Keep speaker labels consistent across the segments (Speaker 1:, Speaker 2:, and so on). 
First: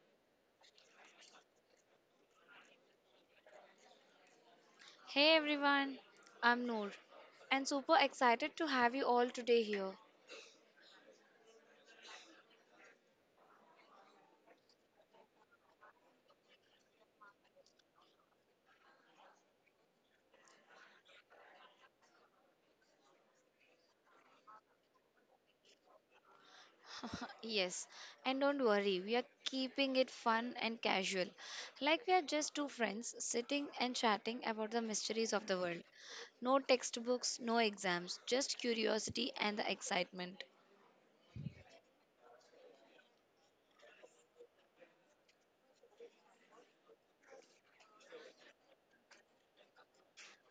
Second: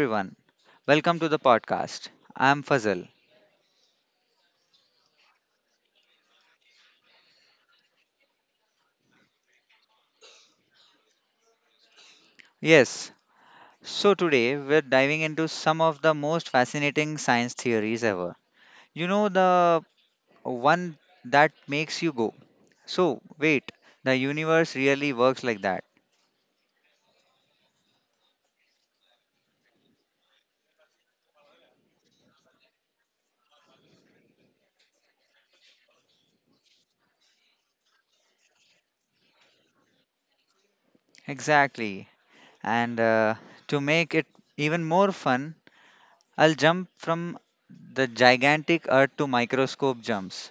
Speaker 1: everyone. Welcome to the podcast. I'm Fazal.
Speaker 2: Hey everyone, I'm Noor and super excited to have you all today here.
Speaker 1: Yes, so today we're diving into some of the most fascinating science theories ever. You know, the one that makes you go, so wait, the universe really works like that.
Speaker 2: Yes, and don't worry, we are keeping it fun and casual. Like we are just two friends sitting and chatting about the mysteries of the world. No textbooks, no exams, just curiosity and the excitement.
Speaker 1: Exactly. And To make it even more fun, I'll jump from the gigantic earth to microscope jumps,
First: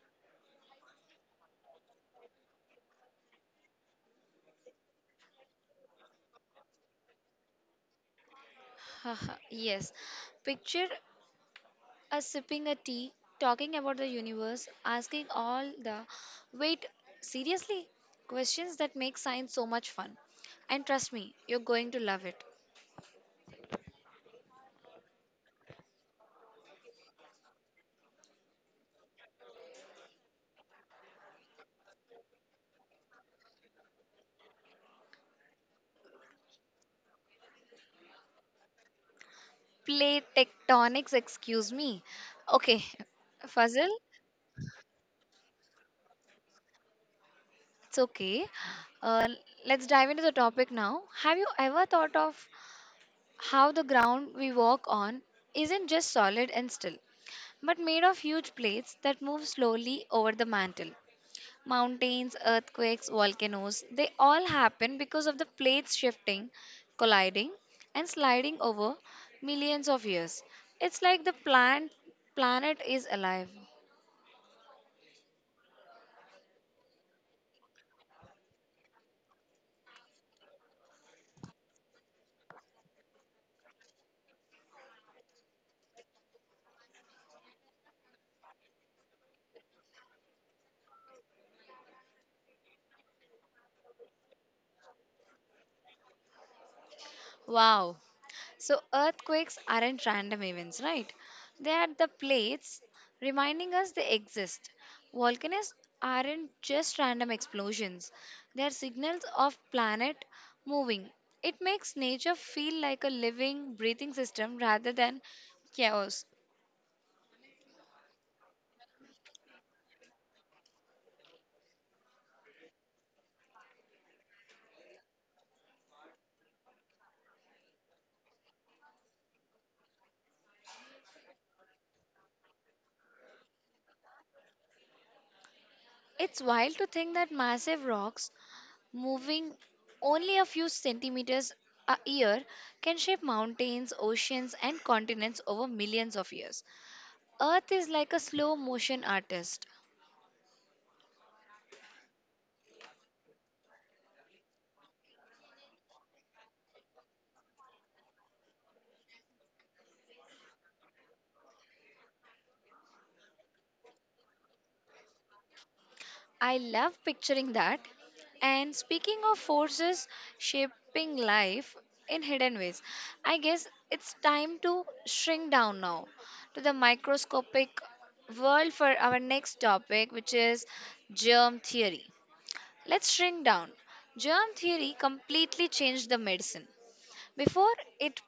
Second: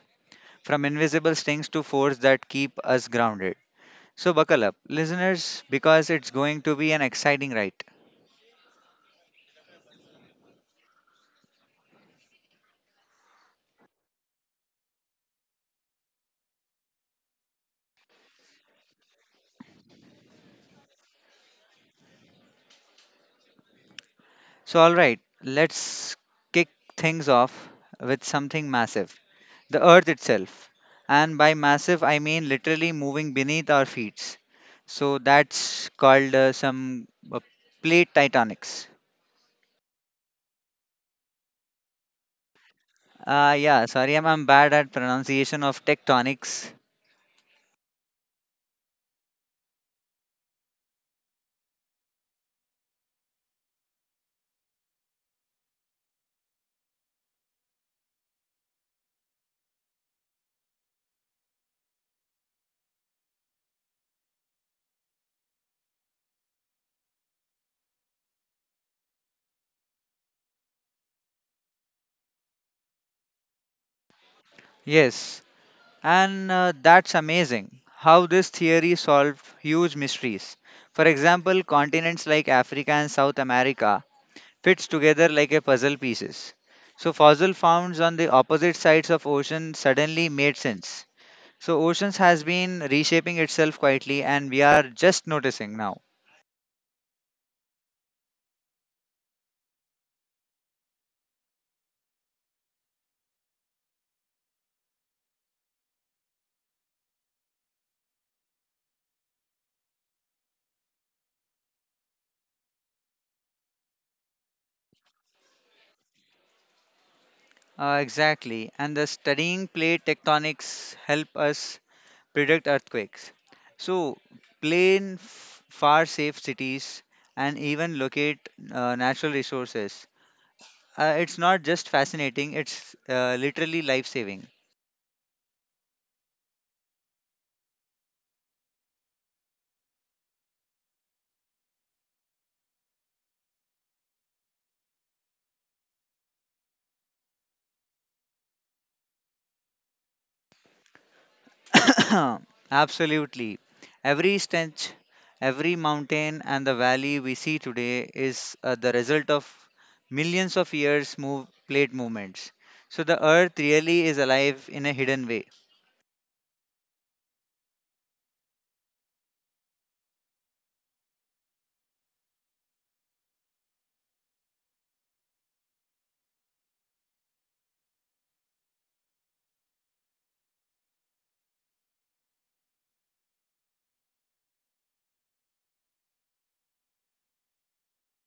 Speaker 1: from invisible stings to force that keep us grounded. So, buckle up, listeners, because it's going to be an exciting ride.
Speaker 2: Yes, picture A sipping a tea, talking about the universe, asking all the wait, seriously? Questions that make science so much fun. And trust me, you're going to love it.
Speaker 1: So, alright, let's kick things off with something massive, the Earth itself. And by massive, I mean literally moving beneath our feet. So, that's called some plate tectonics.
Speaker 2: Plate tectonics, excuse me. Okay,
Speaker 1: Yeah,
Speaker 2: Fazil,
Speaker 1: sorry, I'm bad at pronunciation of tectonics.
Speaker 2: it's okay. Uh, let's dive into the topic now. Have you ever thought of how the ground we walk on isn't just solid and still, but made of huge plates that move slowly over the mantle? Mountains, earthquakes, volcanoes, they all happen because of the plates shifting, colliding, and sliding over millions of years. It's like the planet is alive.
Speaker 1: Yes. And That's amazing how this theory solved huge mysteries. For example, continents like Africa and South America fits together like a puzzle pieces. So fossil founds on the opposite sides of ocean suddenly made sense. So oceans has been reshaping itself quietly and we are just noticing now.
Speaker 2: Wow. So, earthquakes aren't random events, right? They are the plates reminding us they exist. Volcanoes aren't just random explosions, they are signals of planet moving. It makes nature feel like a living, breathing system rather than chaos.
Speaker 1: Exactly. And the studying plate tectonics help us predict earthquakes. So, far safe cities and even locate natural resources. It's not just fascinating, it's literally life saving.
Speaker 2: It's wild to think that massive rocks moving only a few centimeters a year can shape mountains, oceans, and continents over millions of years. Earth is like a slow motion artist.
Speaker 1: Absolutely. Every stench, every mountain, and the valley we see today is the result of millions of years' move, plate movements. So the earth really is alive in a hidden way.
Speaker 2: I love picturing that. And speaking of forces shaping life in hidden ways, I guess it's time to shrink down now to the microscopic world for our next topic, which is germ theory. Let's shrink down. Germ theory completely changed the medicine. Before it,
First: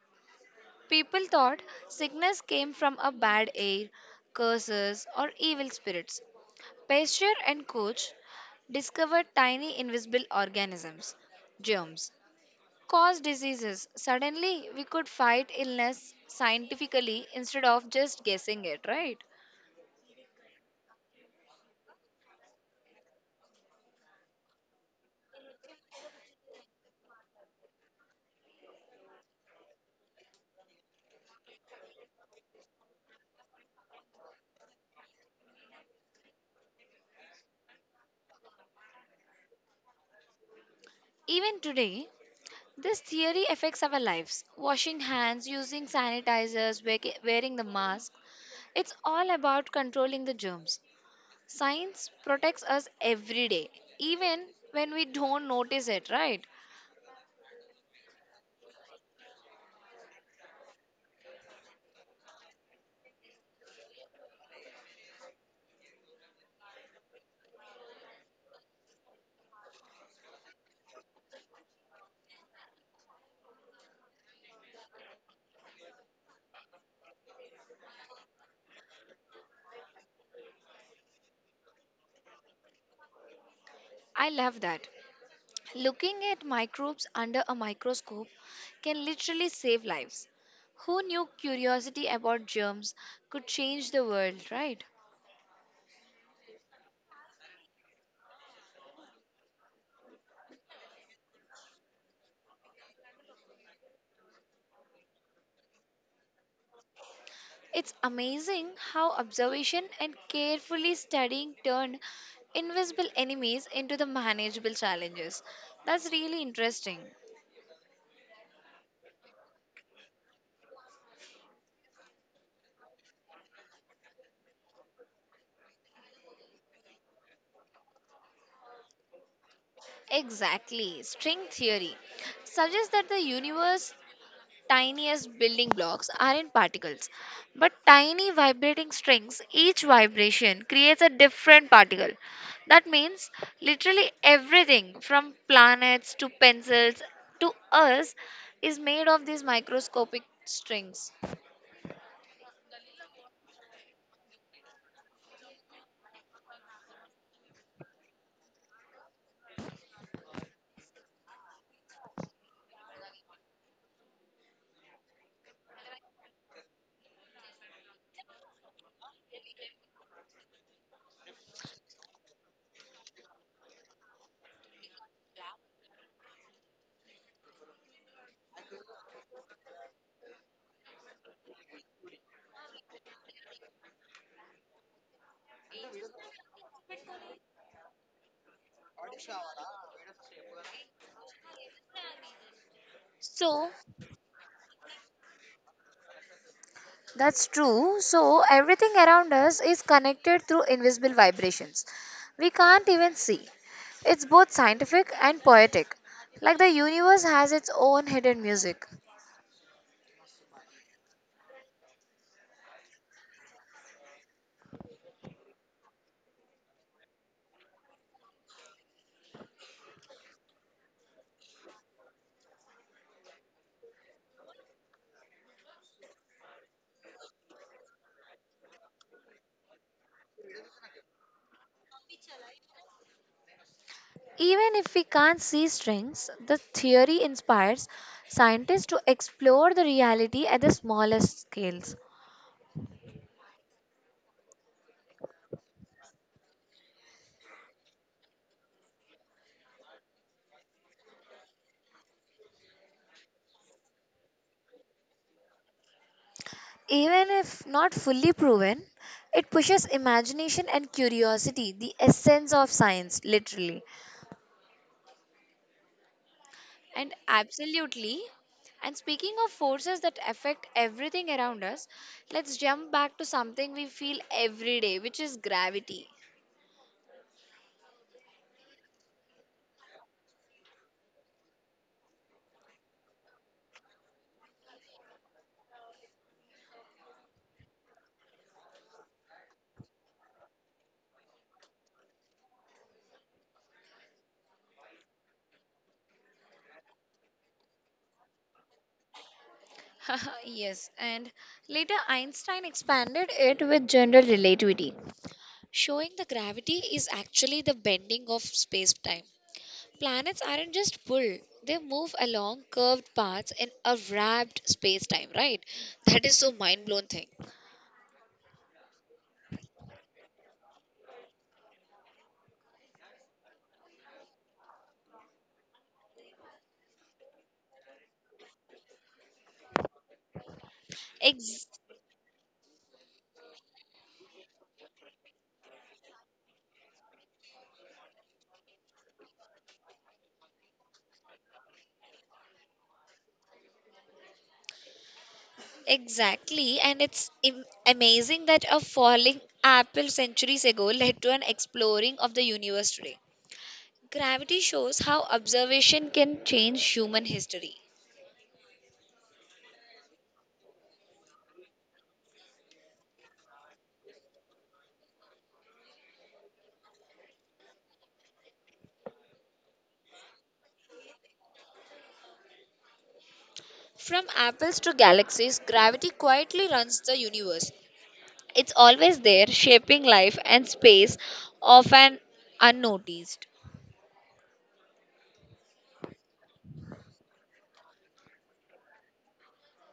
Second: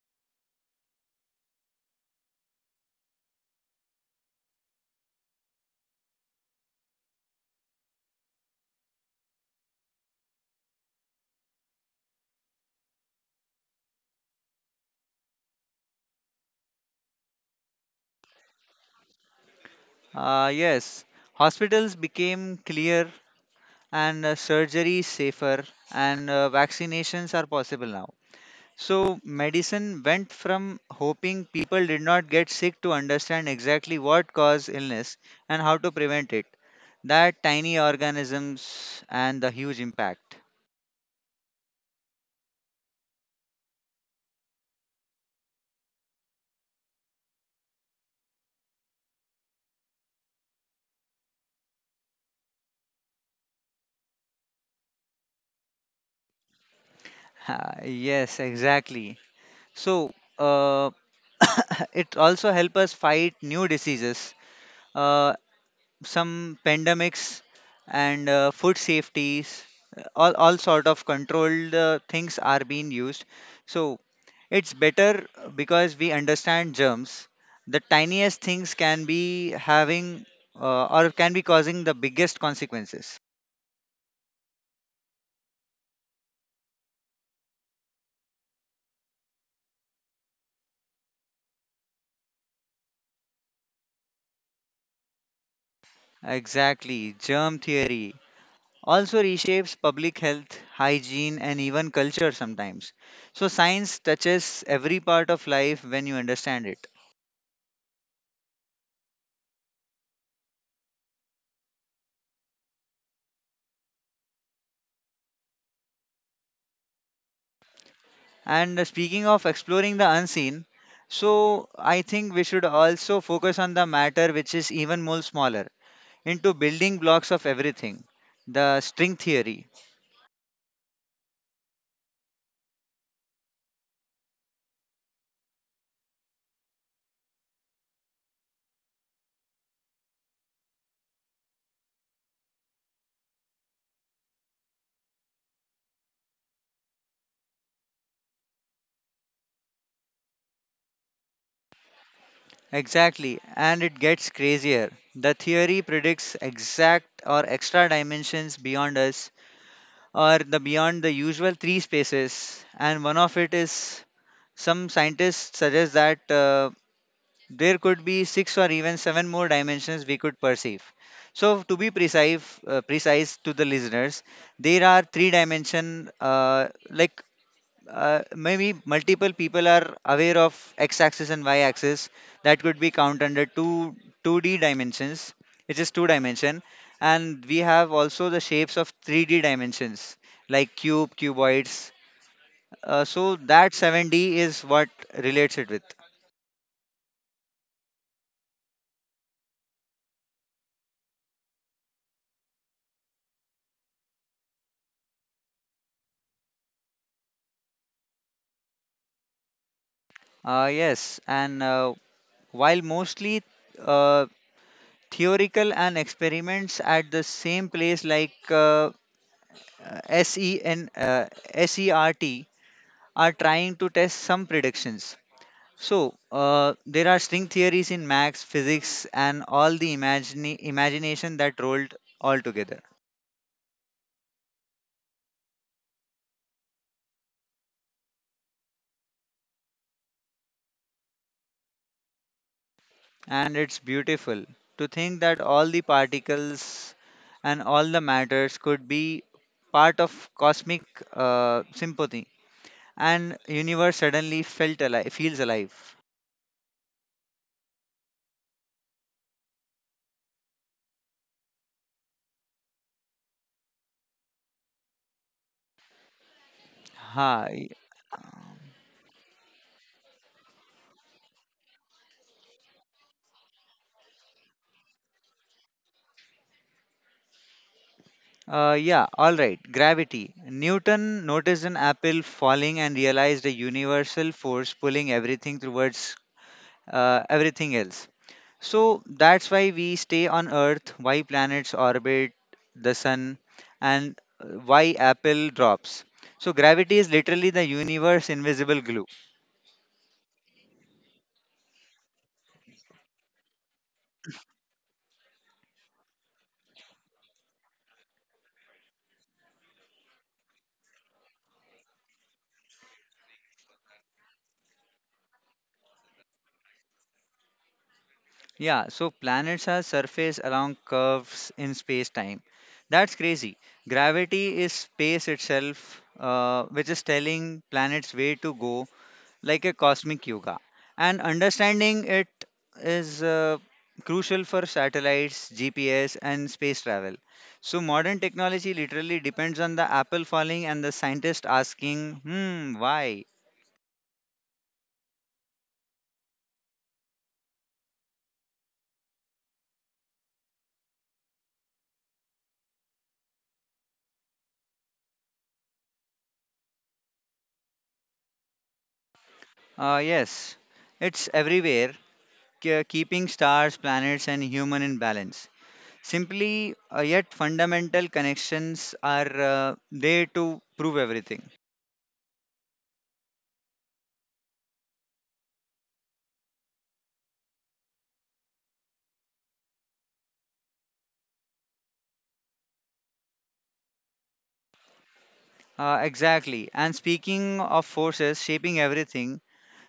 Speaker 2: people thought sickness came from a bad air, curses, or evil spirits. Pasteur and Koch discovered tiny invisible organisms, germs, cause diseases. Suddenly, we could fight illness scientifically instead of just guessing it, right?
Speaker 1: Yes, hospitals became clear and surgery is safer and vaccinations are possible now, so medicine went from hoping people did not get sick to understand exactly what caused illness and how to prevent it, that tiny organisms and the huge impact.
Speaker 2: Even today, this theory affects our lives. Washing hands, using sanitizers, wearing the mask, it's all about controlling the germs. Science protects us every day, even when we don't notice it, right?
Speaker 1: Ah, yes, exactly. So uh, it also help us fight new diseases, uh, some pandemics and food safeties. All sort of controlled things are being used, so it's better because we understand germs, the tiniest things can be having, or can be causing the biggest consequences.
Speaker 2: I love that. Looking at microbes under a microscope can literally save lives. Who knew curiosity about germs could change the world, right?
Speaker 1: Exactly, germ theory also reshapes public health hygiene and even culture sometimes. So science touches every part of life when you understand it.
Speaker 2: It's amazing how observation and carefully studying turned invisible enemies into the manageable challenges. That's really interesting.
Speaker 1: And Speaking of exploring the unseen, so I think we should also focus on the matter which is even more smaller, into building blocks of everything. The string theory.
Speaker 2: Exactly. String theory suggests that the universe tiniest building blocks are in particles, but tiny vibrating strings, each vibration creates a different particle. That means literally everything from planets to pencils to us is made of these microscopic strings.
Speaker 1: Exactly. And it gets crazier. The theory predicts exact or extra dimensions beyond us, or the beyond the usual three spaces. And one of it is, some scientists suggest that there could be six or even seven more dimensions we could perceive. So to be precise, precise to the listeners, there are three dimension. Maybe multiple people are aware of x-axis and y-axis. That could be count under two, 2D dimensions, which is two dimension, and we have also the shapes of 3D dimensions like cube, cuboids. So
Speaker 2: So
Speaker 1: that 7D is what relates it with.
Speaker 2: that's true. So everything around us is connected through invisible vibrations. We can't even see. It's both scientific and poetic. Like the universe has its own hidden music.
Speaker 1: Yes, and While mostly uh, theoretical and experiments at the same place like SEN, SERT are trying to test some predictions. There are string theories in max, physics, and all the imagine imagination that rolled all together.
Speaker 2: Even if we can't see strings, the theory inspires scientists to explore the reality at the smallest scales.
Speaker 1: And it's beautiful to think that all the particles and all the matters could be part of cosmic sympathy, and universe suddenly felt alive feels alive.
Speaker 2: Even if not fully proven, it pushes imagination and curiosity, the essence of science, literally. And
Speaker 1: Ha
Speaker 2: absolutely. And speaking of forces that affect everything around us, let's jump back to something we feel every day, which is gravity.
Speaker 1: Yeah, all right, gravity. Newton noticed an apple falling and realized a universal force pulling everything towards everything else. So that's why we stay on earth, why planets orbit the sun, and why apple drops. So gravity is literally the universe invisible glue.
Speaker 2: Yes, and later Einstein expanded it with general relativity. Showing that gravity is actually the bending of space-time. Planets aren't just pulled, they move along curved paths in a wrapped space-time, right? That is so mind-blown thing.
Speaker 1: Yeah, so planets are surface along curves in space time. That's crazy. Gravity is space itself, which is telling planets where to go, like a cosmic yoga. And
Speaker 2: Ex-
Speaker 1: understanding it is crucial for satellites, GPS, and space travel. So, modern technology literally depends on the apple falling and the scientist asking, hmm, why?
Speaker 2: exactly, and it's amazing that a falling apple centuries ago led to an exploring of the universe today. Gravity shows how observation can change human history.
Speaker 1: Yes, it's everywhere, keeping stars, planets, and human in balance. Simply yet fundamental connections are there to prove everything.
Speaker 2: From apples to galaxies, gravity quietly runs the universe. It's always there, shaping life and space, often unnoticed.
Speaker 1: Exactly. And speaking of forces shaping everything,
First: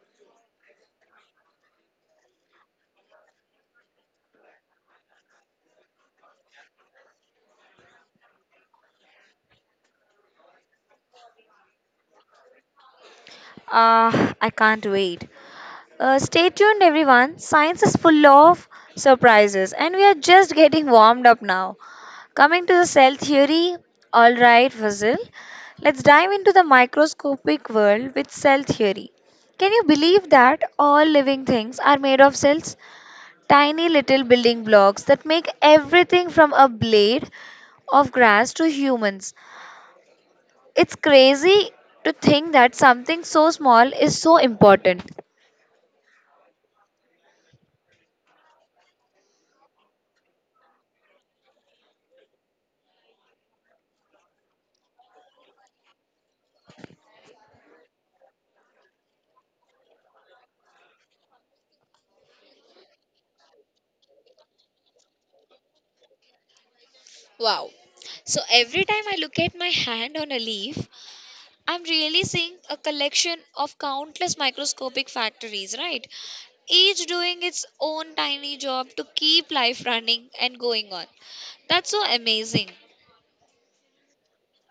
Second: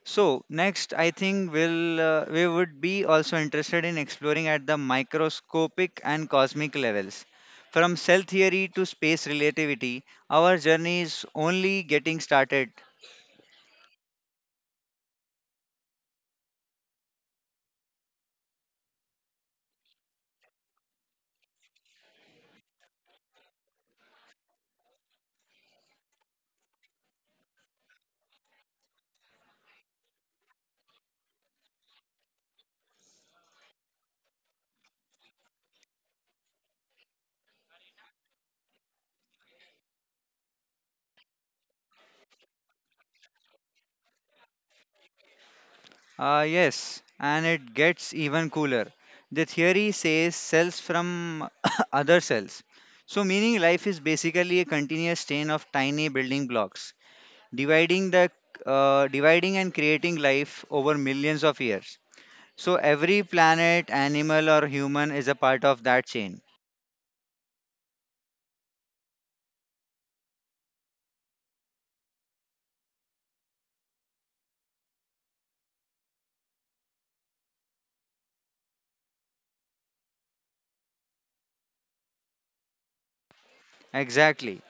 Speaker 1: so next I think we would be also interested in exploring at the microscopic and cosmic levels. From cell theory to space relativity, our journey is only getting started.
Speaker 2: Ah, I can't wait. Stay tuned, everyone. Science is full of surprises, and we are just getting warmed up now. Coming to the cell theory, alright, Fazil. Let's dive into the microscopic world with cell theory. Can you believe that all living things are made of cells? Tiny little building blocks that make everything from a blade of grass to humans. It's crazy to think that something so small is so important.
Speaker 1: Yes, and it gets even cooler. The theory says cells from other cells. So, meaning life is basically a continuous chain of tiny building blocks, dividing the dividing and creating life over millions of years. So, every planet, animal, or human is a part of that chain.
Speaker 2: Wow. So every time I look at my hand on a leaf, I'm really seeing a collection of countless microscopic factories, right? Each doing its own tiny job to keep life running and going on. That's so amazing.
Speaker 1: Exactly.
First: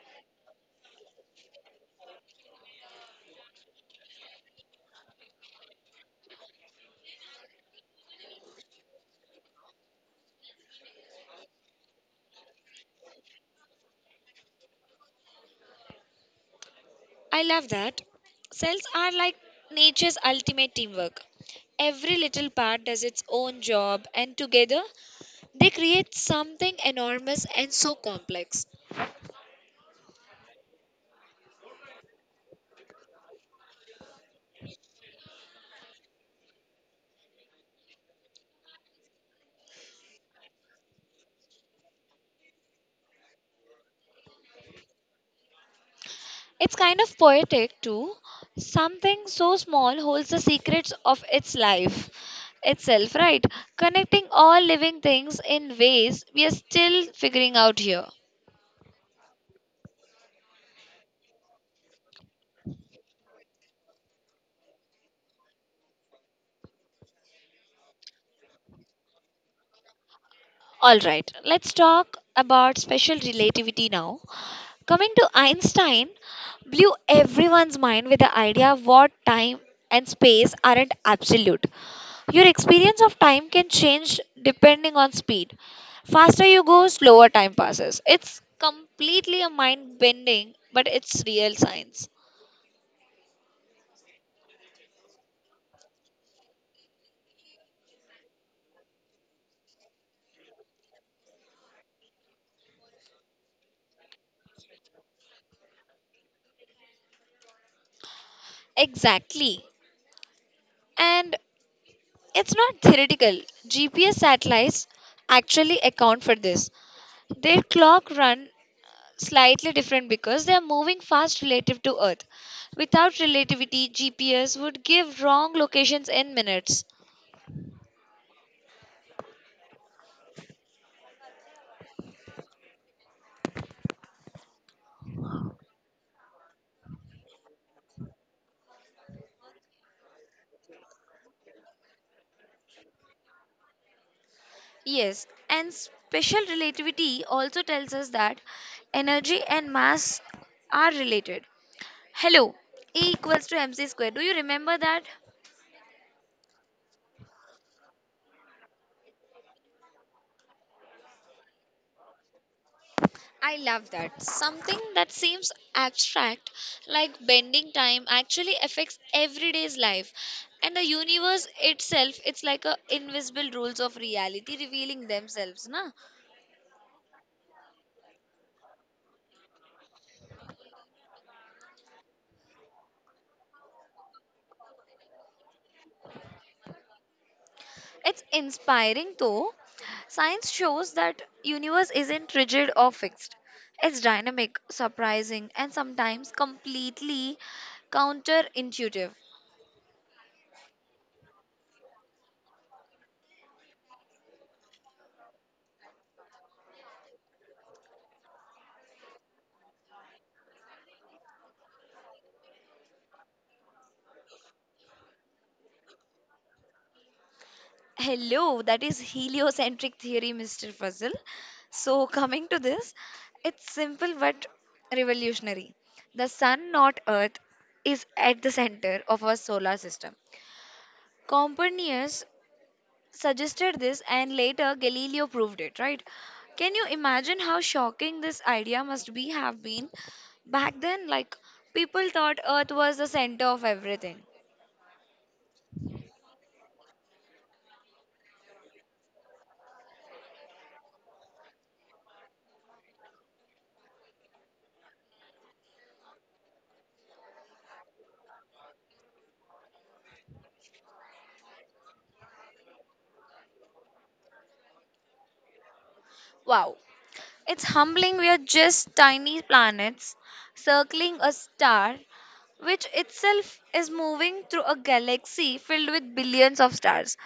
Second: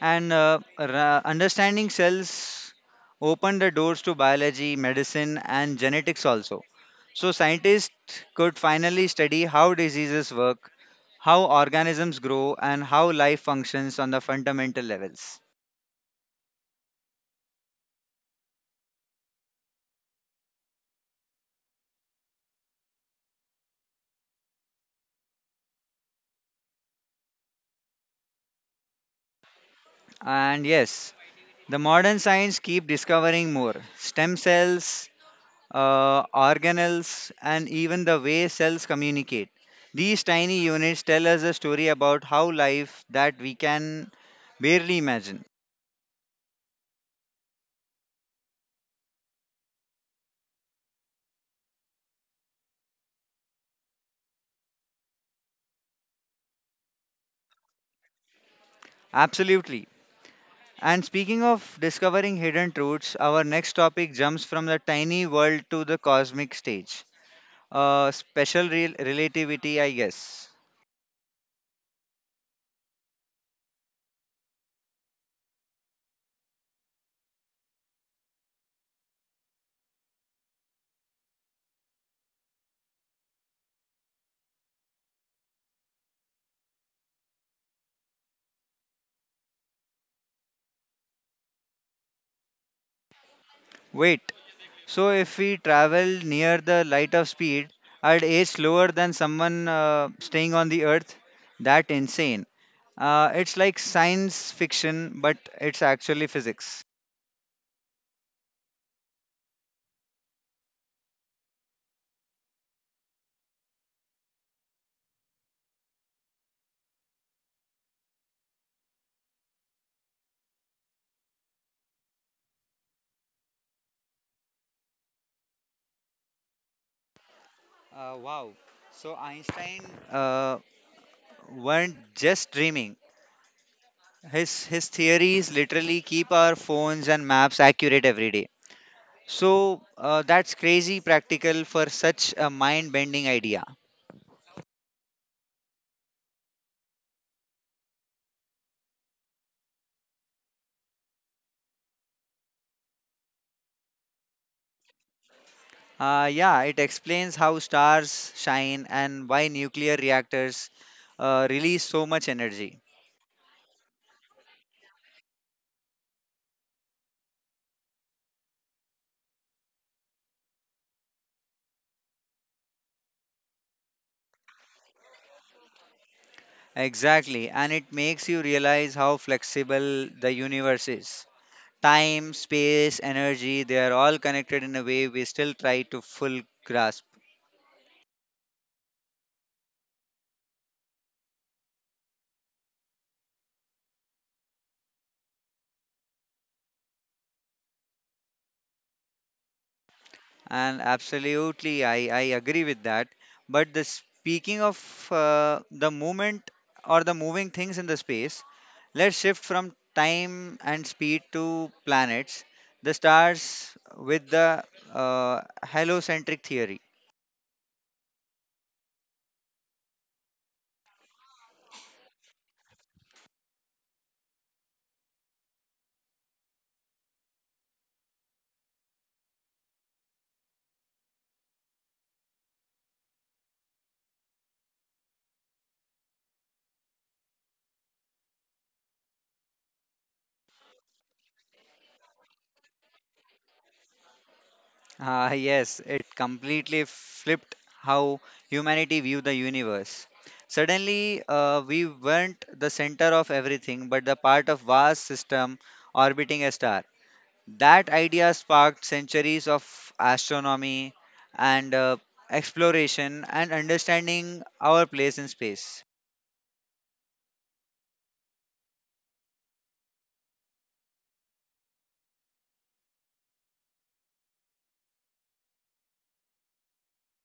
Speaker 1: Understanding cells open the doors to biology, medicine, and genetics also. So scientists could finally study how diseases work, how organisms grow, and how life functions on the fundamental levels.
Speaker 2: I love that. Cells are like nature's ultimate teamwork. Every little part does its own job, and together they create something enormous and so complex.
Speaker 1: And yes, the modern science keep discovering more stem cells, organelles, and even the way cells communicate. These tiny units tell us a story about how life that we can barely imagine.
Speaker 2: It's kind of poetic too. Something so small holds the secrets of its life itself, right? Connecting all living things in ways we are still figuring out here.
Speaker 1: Absolutely. And speaking of discovering hidden truths, our next topic jumps from the tiny world to the cosmic stage. Special relativity, I guess.
Speaker 2: All right, let's talk about special relativity now. Coming to Einstein, blew everyone's mind with the idea what time and space aren't absolute. Your experience of time can change depending on speed. Faster you go, slower time passes. It's completely a mind bending, but it's real science.
Speaker 1: Wait, so if we travel near the light of speed, at age slower than someone staying on the earth, that insane. It's like science fiction, but it's actually physics.
Speaker 2: Exactly. And it's not theoretical. GPS satellites actually account for this. Their clock run slightly different because they are moving fast relative to Earth. Without relativity, GPS would give wrong locations in minutes.
Speaker 1: Wow. So Einstein uh, weren't just dreaming. His theories literally keep our phones and maps accurate every day. So that's crazy practical for such a mind-bending idea.
Speaker 2: Yes, and special relativity also tells us that energy and mass are related. Hello, E equals to mc squared. Do you remember that?
Speaker 1: Yeah, it explains how stars shine and why nuclear reactors release so much energy.
Speaker 2: I love that. Something that seems abstract, like bending time, actually affects everyday's life. And the universe itself, it's like a invisible rules of reality revealing themselves, na?
Speaker 1: Exactly, and it makes you realize how flexible the universe is. Time, space, energy, they are all connected in a way we still try to full grasp.
Speaker 2: It's inspiring though. Science shows that universe isn't rigid or fixed. It's dynamic, surprising, and sometimes completely counterintuitive.
Speaker 1: And absolutely, I agree with that. But the speaking of the movement or the moving things in the space, let's shift from time and speed to planets, the stars, with the halocentric theory.
Speaker 2: Hello, that is heliocentric theory, Mr. Fuzzle. So, coming to this, it's simple but revolutionary. The sun, not earth, is at the center of our solar system. Copernicus suggested this and later Galileo proved it, right? Can you imagine how shocking this idea must be have been back then? Like people thought earth was the center of everything.
Speaker 1: Ah, yes, it completely flipped how humanity viewed the universe. Suddenly, we weren't the center of everything, but the part of vast system orbiting a star. That idea sparked centuries of astronomy and exploration and understanding our place in space.
Speaker 2: Wow. It's humbling we are just tiny planets circling a star which itself is moving through a galaxy filled with billions of stars.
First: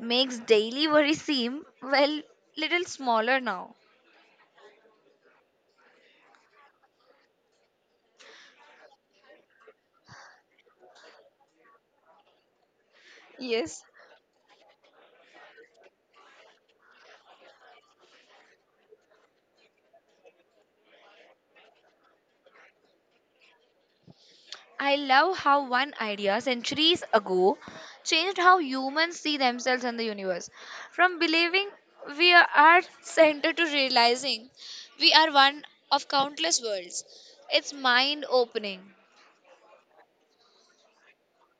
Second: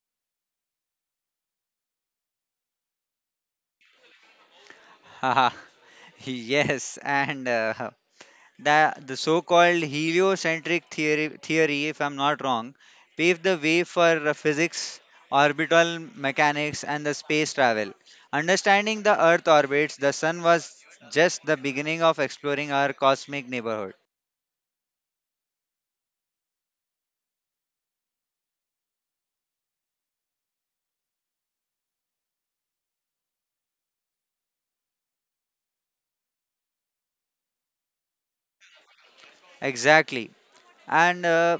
Speaker 2: Makes daily worry seem, well, little smaller now.
Speaker 1: Haha, yes, and the so called heliocentric theory, if I'm not wrong, paved the
Speaker 2: Yes,
Speaker 1: way for physics, orbital mechanics, and the space travel. Understanding the Earth orbits, the Sun was just the beginning of exploring our cosmic neighborhood.
Speaker 2: I love how one idea centuries ago changed how humans see themselves and the universe. From believing we are at center to realizing we are one of countless worlds. It's mind opening.
Speaker 1: Exactly. And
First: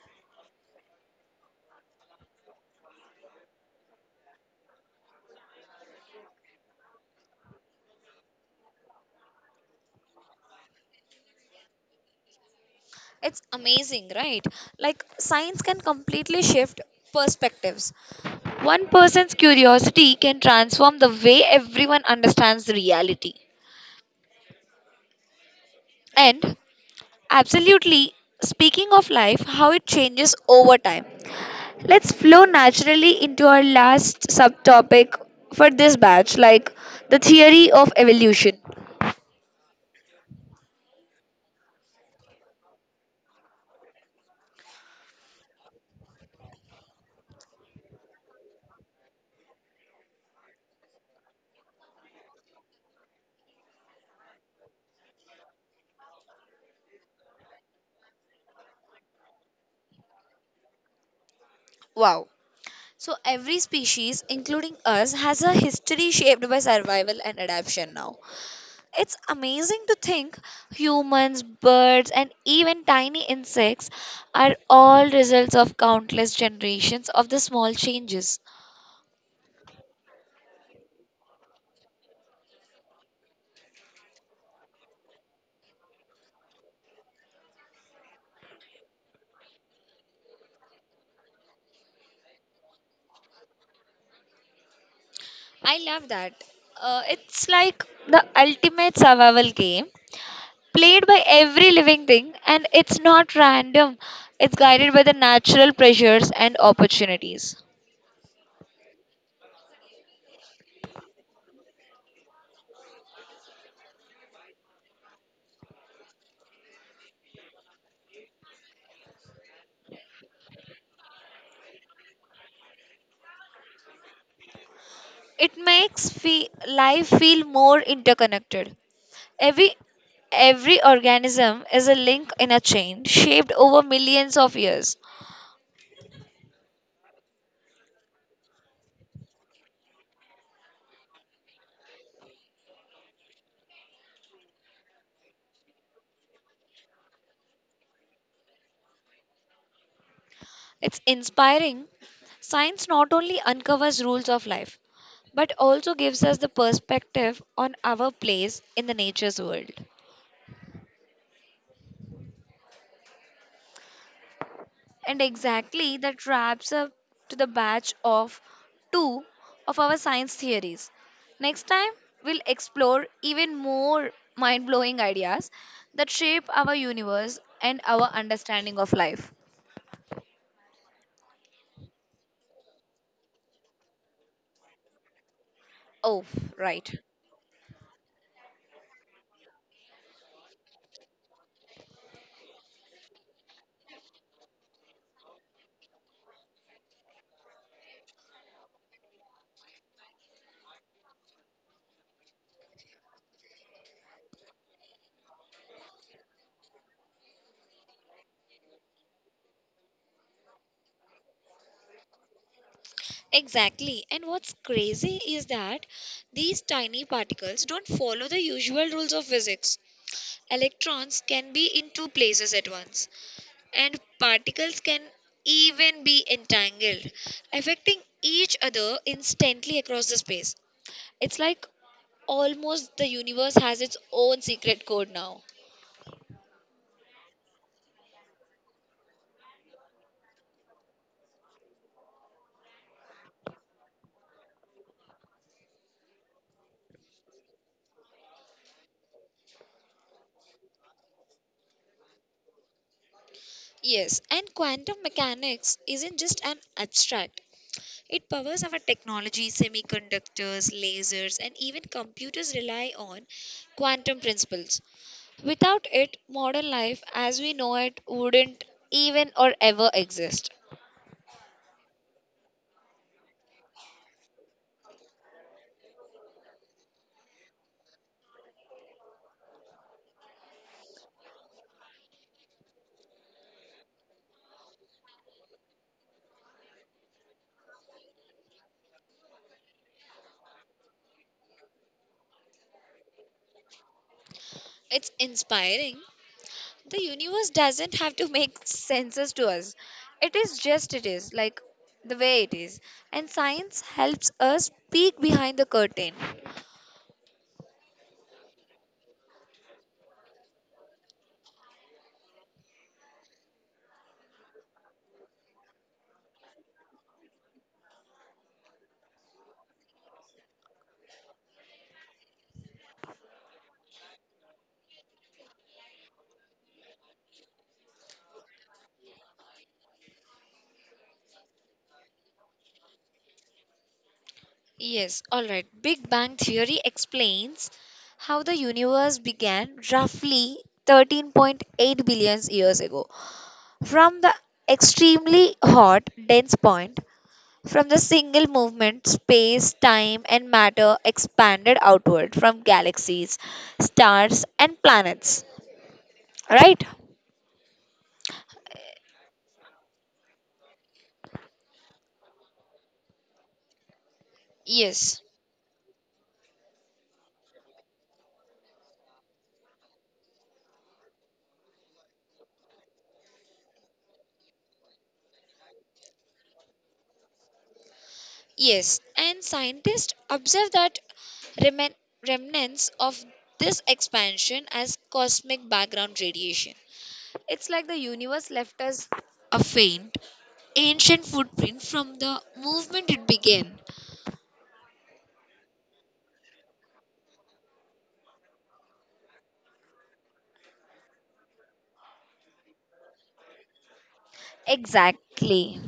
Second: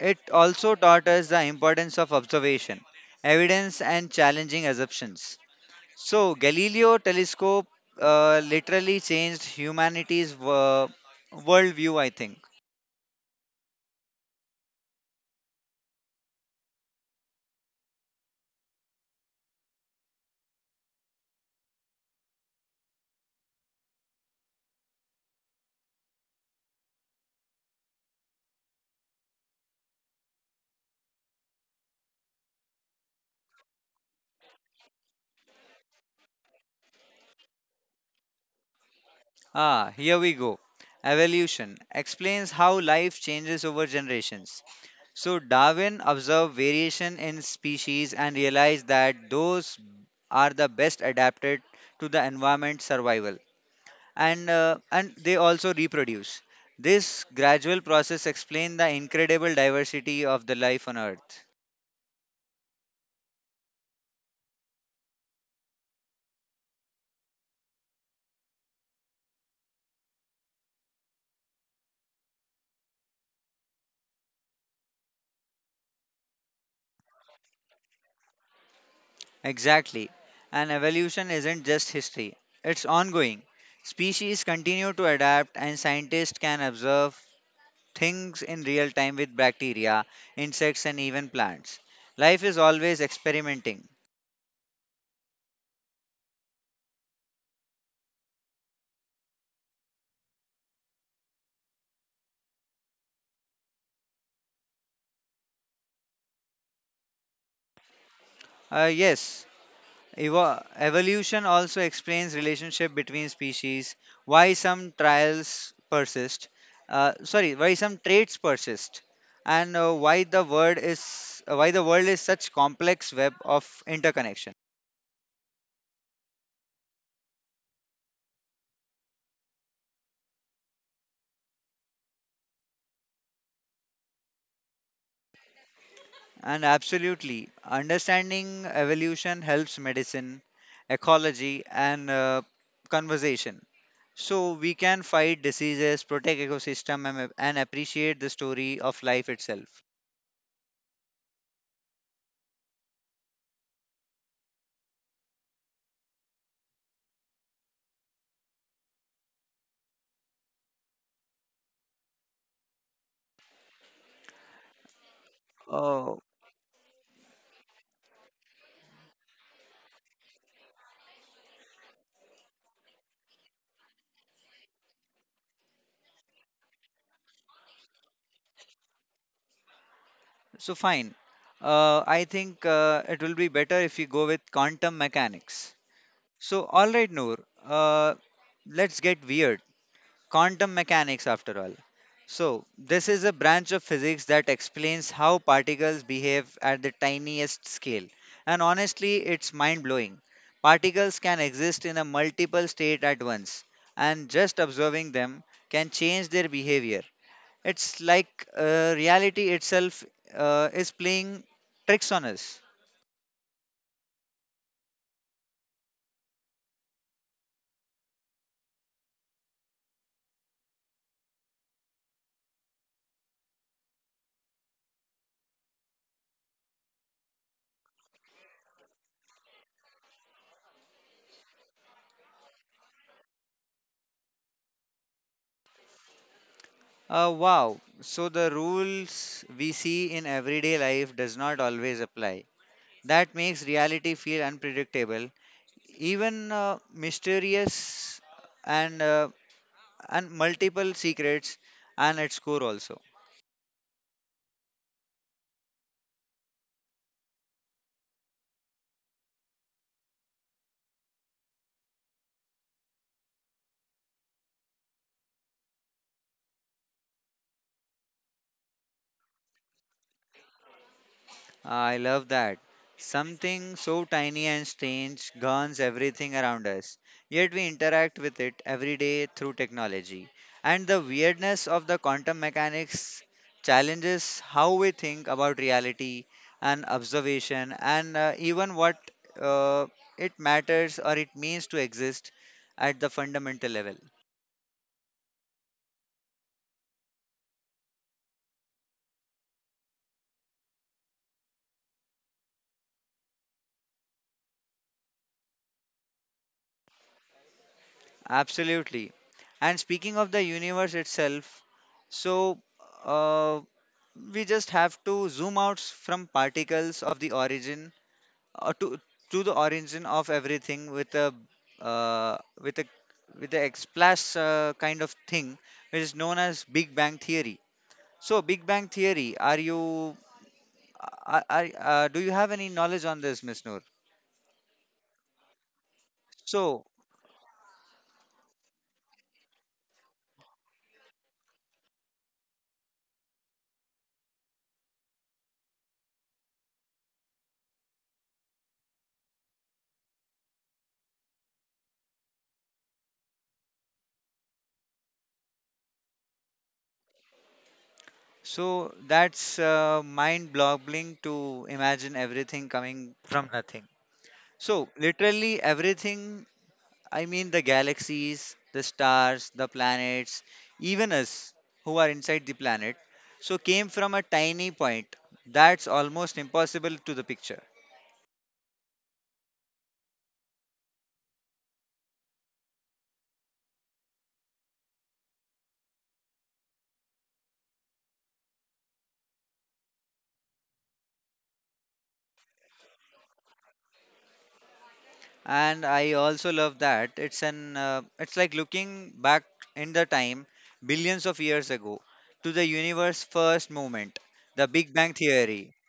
Speaker 1: It also taught us the importance of observation, evidence, and challenging assumptions. So, Galileo telescope literally changed humanity's worldview, I think.
Speaker 2: It's amazing, right? Like, science can completely shift perspectives. One person's curiosity can transform the way everyone understands reality. And absolutely, speaking of life, how it changes over time. Let's flow naturally into our last subtopic for this batch, like the theory of evolution.
Speaker 1: Ah, here we go. Evolution explains how life changes over generations. So, Darwin observed variation in species and realized that those are the best adapted to the environment survival. And and they also reproduce. This gradual process explains the incredible diversity of the life on Earth.
Speaker 2: Wow. So every species, including us, has a history shaped by survival and adaptation now. It's amazing to think humans, birds, and even tiny insects are all results of countless generations of the small changes.
Speaker 1: Exactly. And evolution isn't just history, it's ongoing. Species continue to adapt, and scientists can observe things in real time with bacteria, insects, and even plants. Life is always experimenting.
Speaker 2: I love that. It's like the ultimate survival game played by every living thing, and it's not random, it's guided by the natural pressures and opportunities.
Speaker 1: Uh, yes, Evolution also explains relationship between species, why some trials persist, sorry, why some traits persist, and why the world is such complex web of interconnection.
Speaker 2: It makes life feel more interconnected. Every every organism is a link in a chain shaped over millions of years.
Speaker 1: And absolutely, understanding evolution helps medicine, ecology, and conversation. So we can fight diseases, protect ecosystem, and appreciate the story of life itself.
Speaker 2: It's inspiring. Science not only uncovers rules of life but also gives us the perspective on our place in the nature's world. And exactly
Speaker 1: Oh.
Speaker 2: that wraps up to the batch of two of our science theories. Next time, we'll explore even more mind blowing ideas that shape our universe and our understanding of life.
Speaker 1: So fine. I think It will be better if we go with quantum mechanics.
Speaker 2: Oh,
Speaker 1: So all
Speaker 2: right.
Speaker 1: right, Noor. Uh, let's get weird. Quantum mechanics, after all. So this is a branch of physics that explains how particles behave at the tiniest scale. And honestly, it's mind-blowing. Particles can exist in a multiple state at once, and just observing them can change their behavior. It's like reality itself is playing tricks on us.
Speaker 2: Exactly. And what's crazy is that these tiny particles don't follow the usual rules of physics. Electrons can be in two places at once, and particles can even be entangled, affecting each other instantly across the space. It's like almost the universe has its own secret code now.
Speaker 1: Wow. So the rules we see in everyday life does not always apply. That makes reality feel unpredictable, even mysterious and uh, and multiple secrets and its core also.
Speaker 2: Yes, and quantum mechanics isn't just an abstract. It powers our technology, semiconductors, lasers, and even computers rely on quantum principles. Without it, modern life as we know it wouldn't even or ever exist.
Speaker 1: I love that. Something so tiny and strange governs everything around us, yet we interact with it every day through technology. And the weirdness of the quantum mechanics challenges how we think about reality and observation, and even what uh, it matters or it means to exist at the fundamental level.
Speaker 2: It's inspiring. The universe doesn't have to make senses to us. It is just it is, like the way it is. And science helps us peek behind the curtain.
Speaker 1: Absolutely. And speaking of the universe itself, so. Uh, we just have to zoom out from particles of the origin uh, to to the origin of everything uh, with a with a splash, kind of thing, which is known as Big Bang theory. So Big Bang theory, are you, do you have any knowledge on this, Miss Noor?
Speaker 2: Yes, all right. Big Bang Theory
Speaker 1: so
Speaker 2: explains how the universe began roughly 13.8 billion years ago from the extremely hot, dense point. From the single movement, space, time, and matter expanded outward from galaxies, stars, and planets. Right?
Speaker 1: so that's mind boggling to imagine everything coming from nothing, so
Speaker 2: Yes.
Speaker 1: literally everything. I mean, the galaxies, the stars, the planets, even us who are inside the planet, so came from a tiny point that's almost impossible to the picture.
Speaker 2: Yes, and scientists observe that remen- remnants of this expansion as cosmic background radiation. It's like the universe left us a faint, ancient footprint from the movement it began.
Speaker 1: And I also love that it's like looking back in the time billions of years ago to the universe first moment, the Big Bang theory.
Speaker 2: Exactly.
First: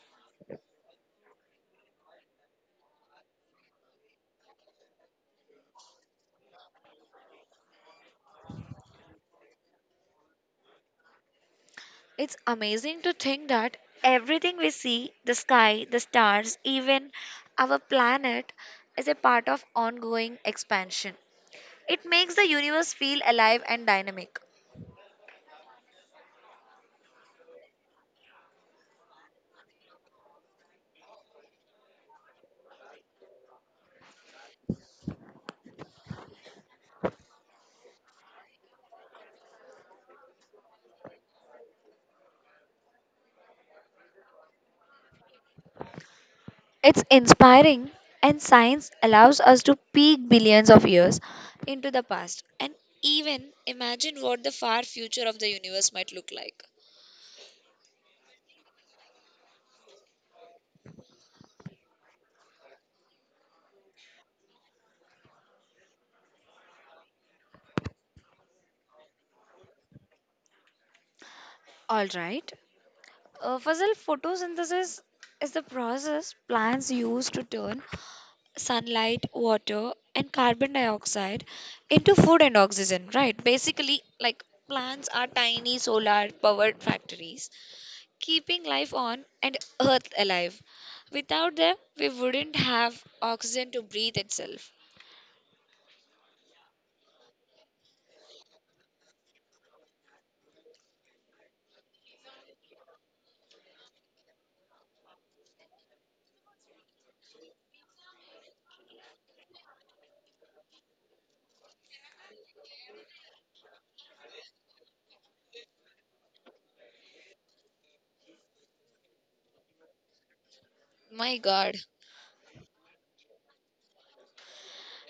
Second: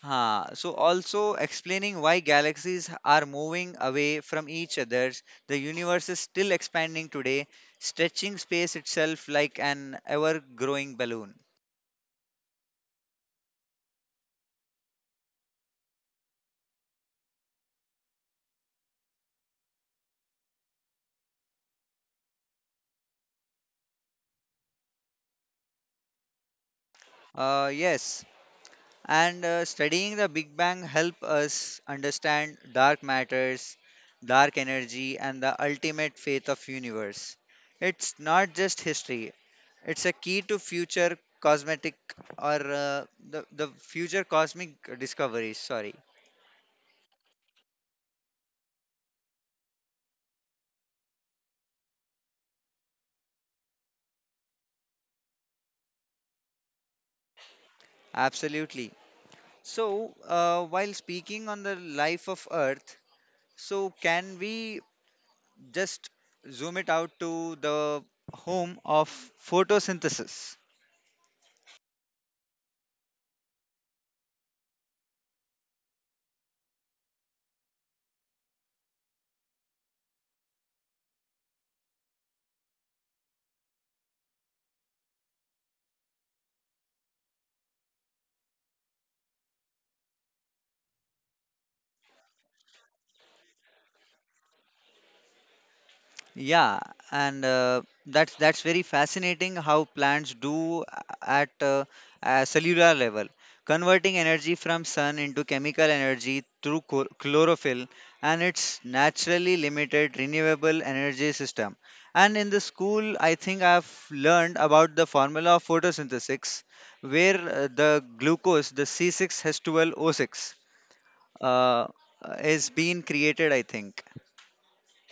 Speaker 1: Huh. So also explaining why galaxies are moving away from each other. The universe is still expanding today, stretching space itself like an ever-growing balloon.
Speaker 2: It's amazing to think that everything we see the sky, the stars, even our planet is a part of ongoing expansion. It makes the universe feel alive and dynamic.
Speaker 1: Yes, and studying the Big Bang help us understand dark matters, dark energy, and the ultimate fate of universe. It's not just history; it's a key to future cosmetic, or the future cosmic discoveries. Sorry.
Speaker 2: It's inspiring, and science allows us to peek billions of years into the past and even imagine what the far future of the universe might look like.
Speaker 1: Absolutely. So, while speaking on the life of Earth, so can we just zoom it out to the home of photosynthesis?
Speaker 2: All right. Fazal, photosynthesis is the process plants use to turn sunlight, water, and carbon dioxide into food and oxygen, right? Basically, like plants are tiny solar powered factories keeping life on and earth alive. Without them, we wouldn't have oxygen to breathe itself.
Speaker 1: Yeah, and that's very fascinating how plants do at a cellular level, converting energy from sun into chemical energy through chlorophyll, and its naturally limited renewable energy system. And in the school, I think I've learned about the formula of photosynthesis, where the glucose, the c 6 h 12 O six,
Speaker 2: My god.
Speaker 1: uh, is being created. I think.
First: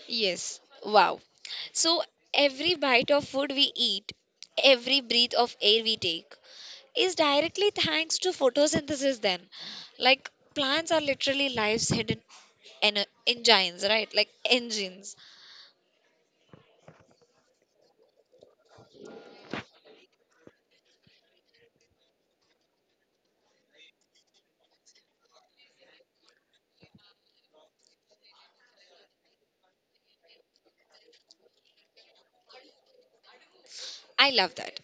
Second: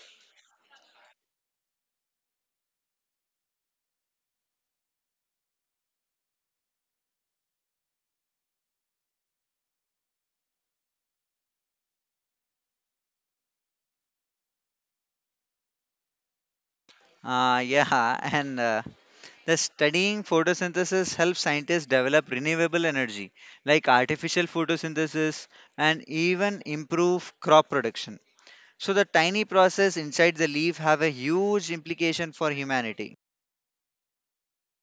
Speaker 2: Yes. Wow. So every bite of food we eat, every breath of air we take is directly thanks to photosynthesis then. Like plants are literally life's hidden engines, right? Like engines.
Speaker 1: Yeah, and the studying photosynthesis helps scientists develop renewable energy like artificial photosynthesis, and even improve crop production. So the tiny process inside the leaf have a huge implication for humanity.
Speaker 2: I love that.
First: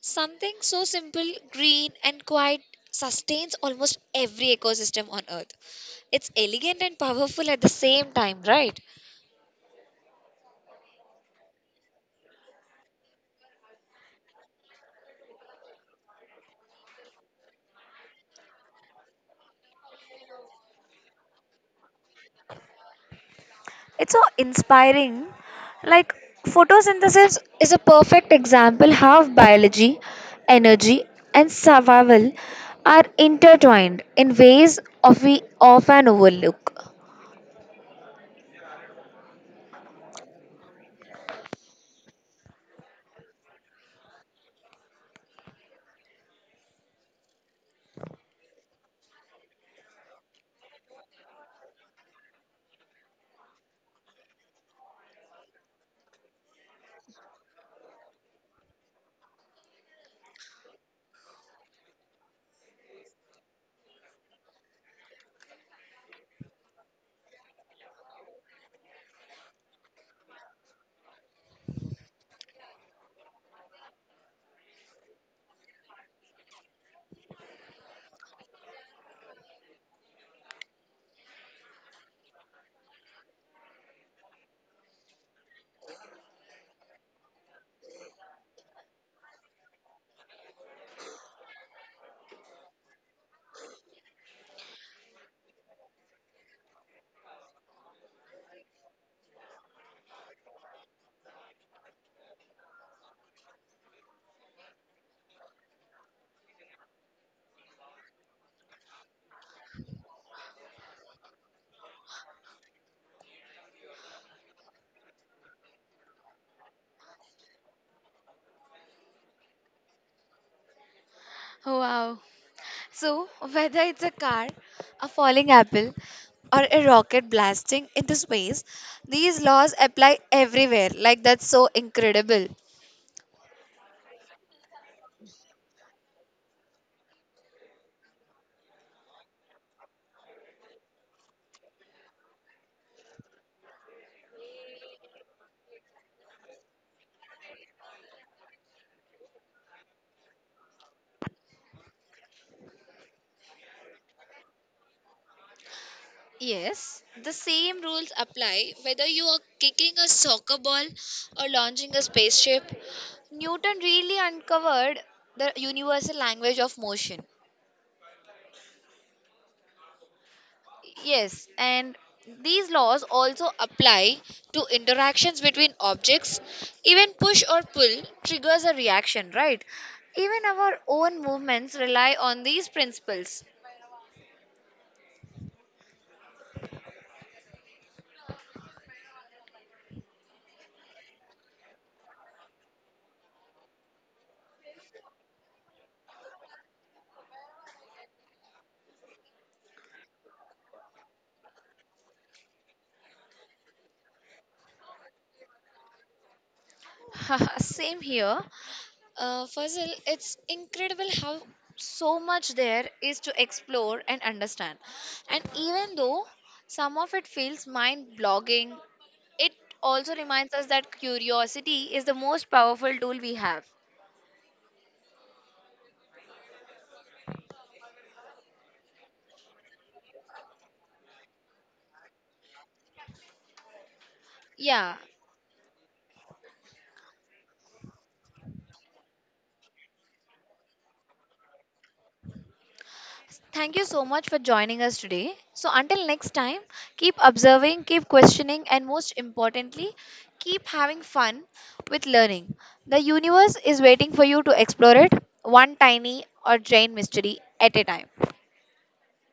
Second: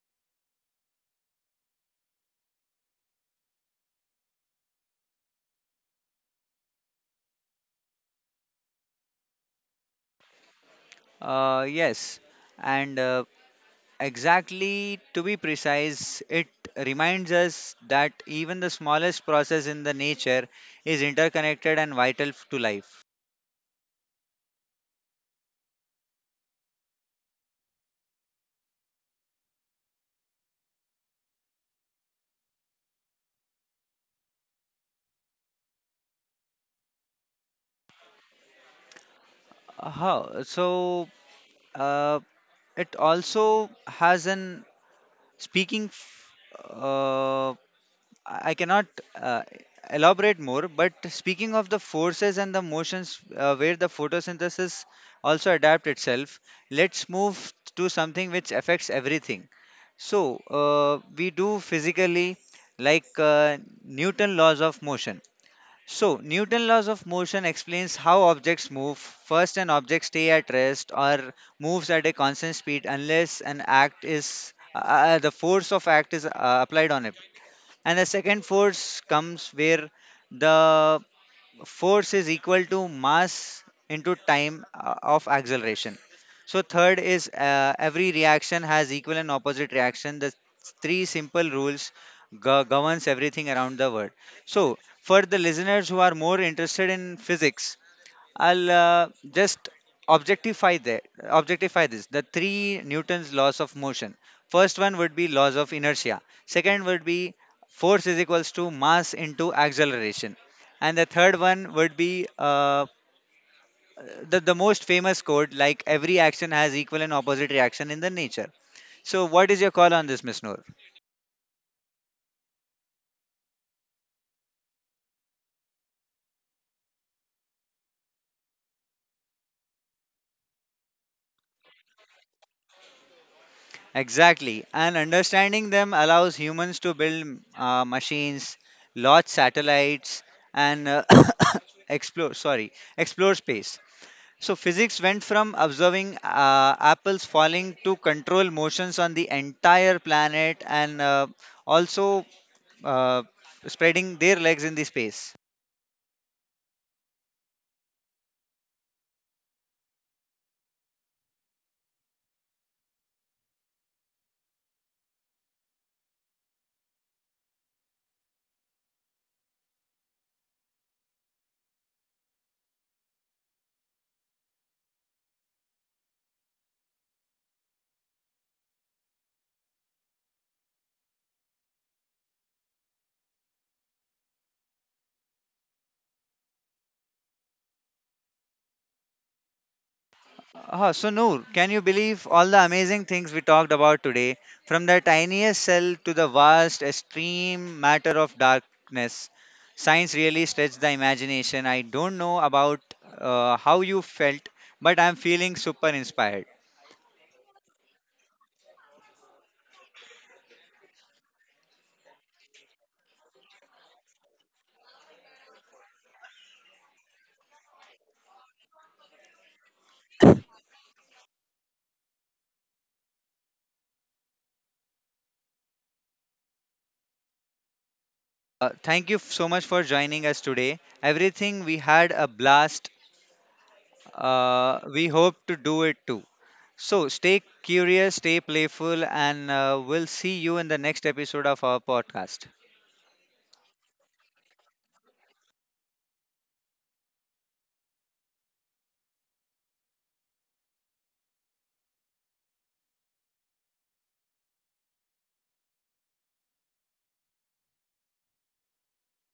Speaker 2: Something so simple, green, and quiet sustains almost every ecosystem on Earth. It's elegant and powerful at the same time, right?
Speaker 1: Yes, and exactly, to be precise, it reminds us that even the smallest process in the nature is interconnected and vital to life.
Speaker 2: It's so inspiring. Like photosynthesis is a perfect example how biology, energy, and survival are intertwined in ways of we often overlook.
Speaker 1: Uh, so uh, it also has an Speaking, f- uh, I cannot uh, elaborate more, but speaking of the forces and the motions, where the photosynthesis also adapt itself, let's move to something which affects everything. So, we do physically, like, Newton laws of motion. So, Newton's laws of motion explains how objects move. First, an object stays at rest or moves at a constant speed unless an act is the force of act is applied on it. And the second force comes where the force is equal to mass into time of acceleration. So third is, every reaction has equal and opposite reaction. The three simple rules governs everything around the world. So for the listeners who are more interested in physics, I'll just objectify that. Objectify this. The three Newton's laws of motion. First one would be laws of inertia. Second would be force is equals to mass into acceleration. And the third one would be the most famous quote, like every action has equal and opposite reaction in the nature. So what is your call on this, Miss Noor?
Speaker 2: Wow. So, whether it's a car, a falling apple, or a rocket blasting into space, these laws apply everywhere. Like, that's so incredible.
Speaker 1: Exactly. And understanding them allows humans to build machines, launch satellites, and explore, sorry, explore space. So physics went from observing apples falling to control motions on the entire planet, and also uh, spreading their legs in the space.
Speaker 2: Yes, the same rules apply whether you are kicking a soccer ball or launching a spaceship. Newton really uncovered the universal language of motion. Yes, and these laws also apply to interactions between objects. Even push or pull triggers a reaction, right? Even our own movements rely on these principles.
Speaker 1: So, Noor, can you believe all the amazing things we talked about today? From the tiniest cell to the vast, extreme matter of darkness. Science really stretched the imagination. I don't know about how you felt, but I'm feeling super inspired.
Speaker 2: Same here. Fazil, it's incredible how so much there is to explore and understand. And even though some of it feels mind blogging, it also reminds us that curiosity is the most powerful tool we have.
Speaker 1: Thank you so much for joining us today. Everything, we had a blast.
Speaker 2: Yeah.
Speaker 1: We hope to do it too. So stay curious, stay playful, and we'll see you in the next episode of our podcast.
Speaker 2: Thank you so much for joining us today. So, until next time, keep observing, keep questioning, and most importantly, keep having fun with learning. The universe is waiting for you to explore it one tiny or giant mystery at a time.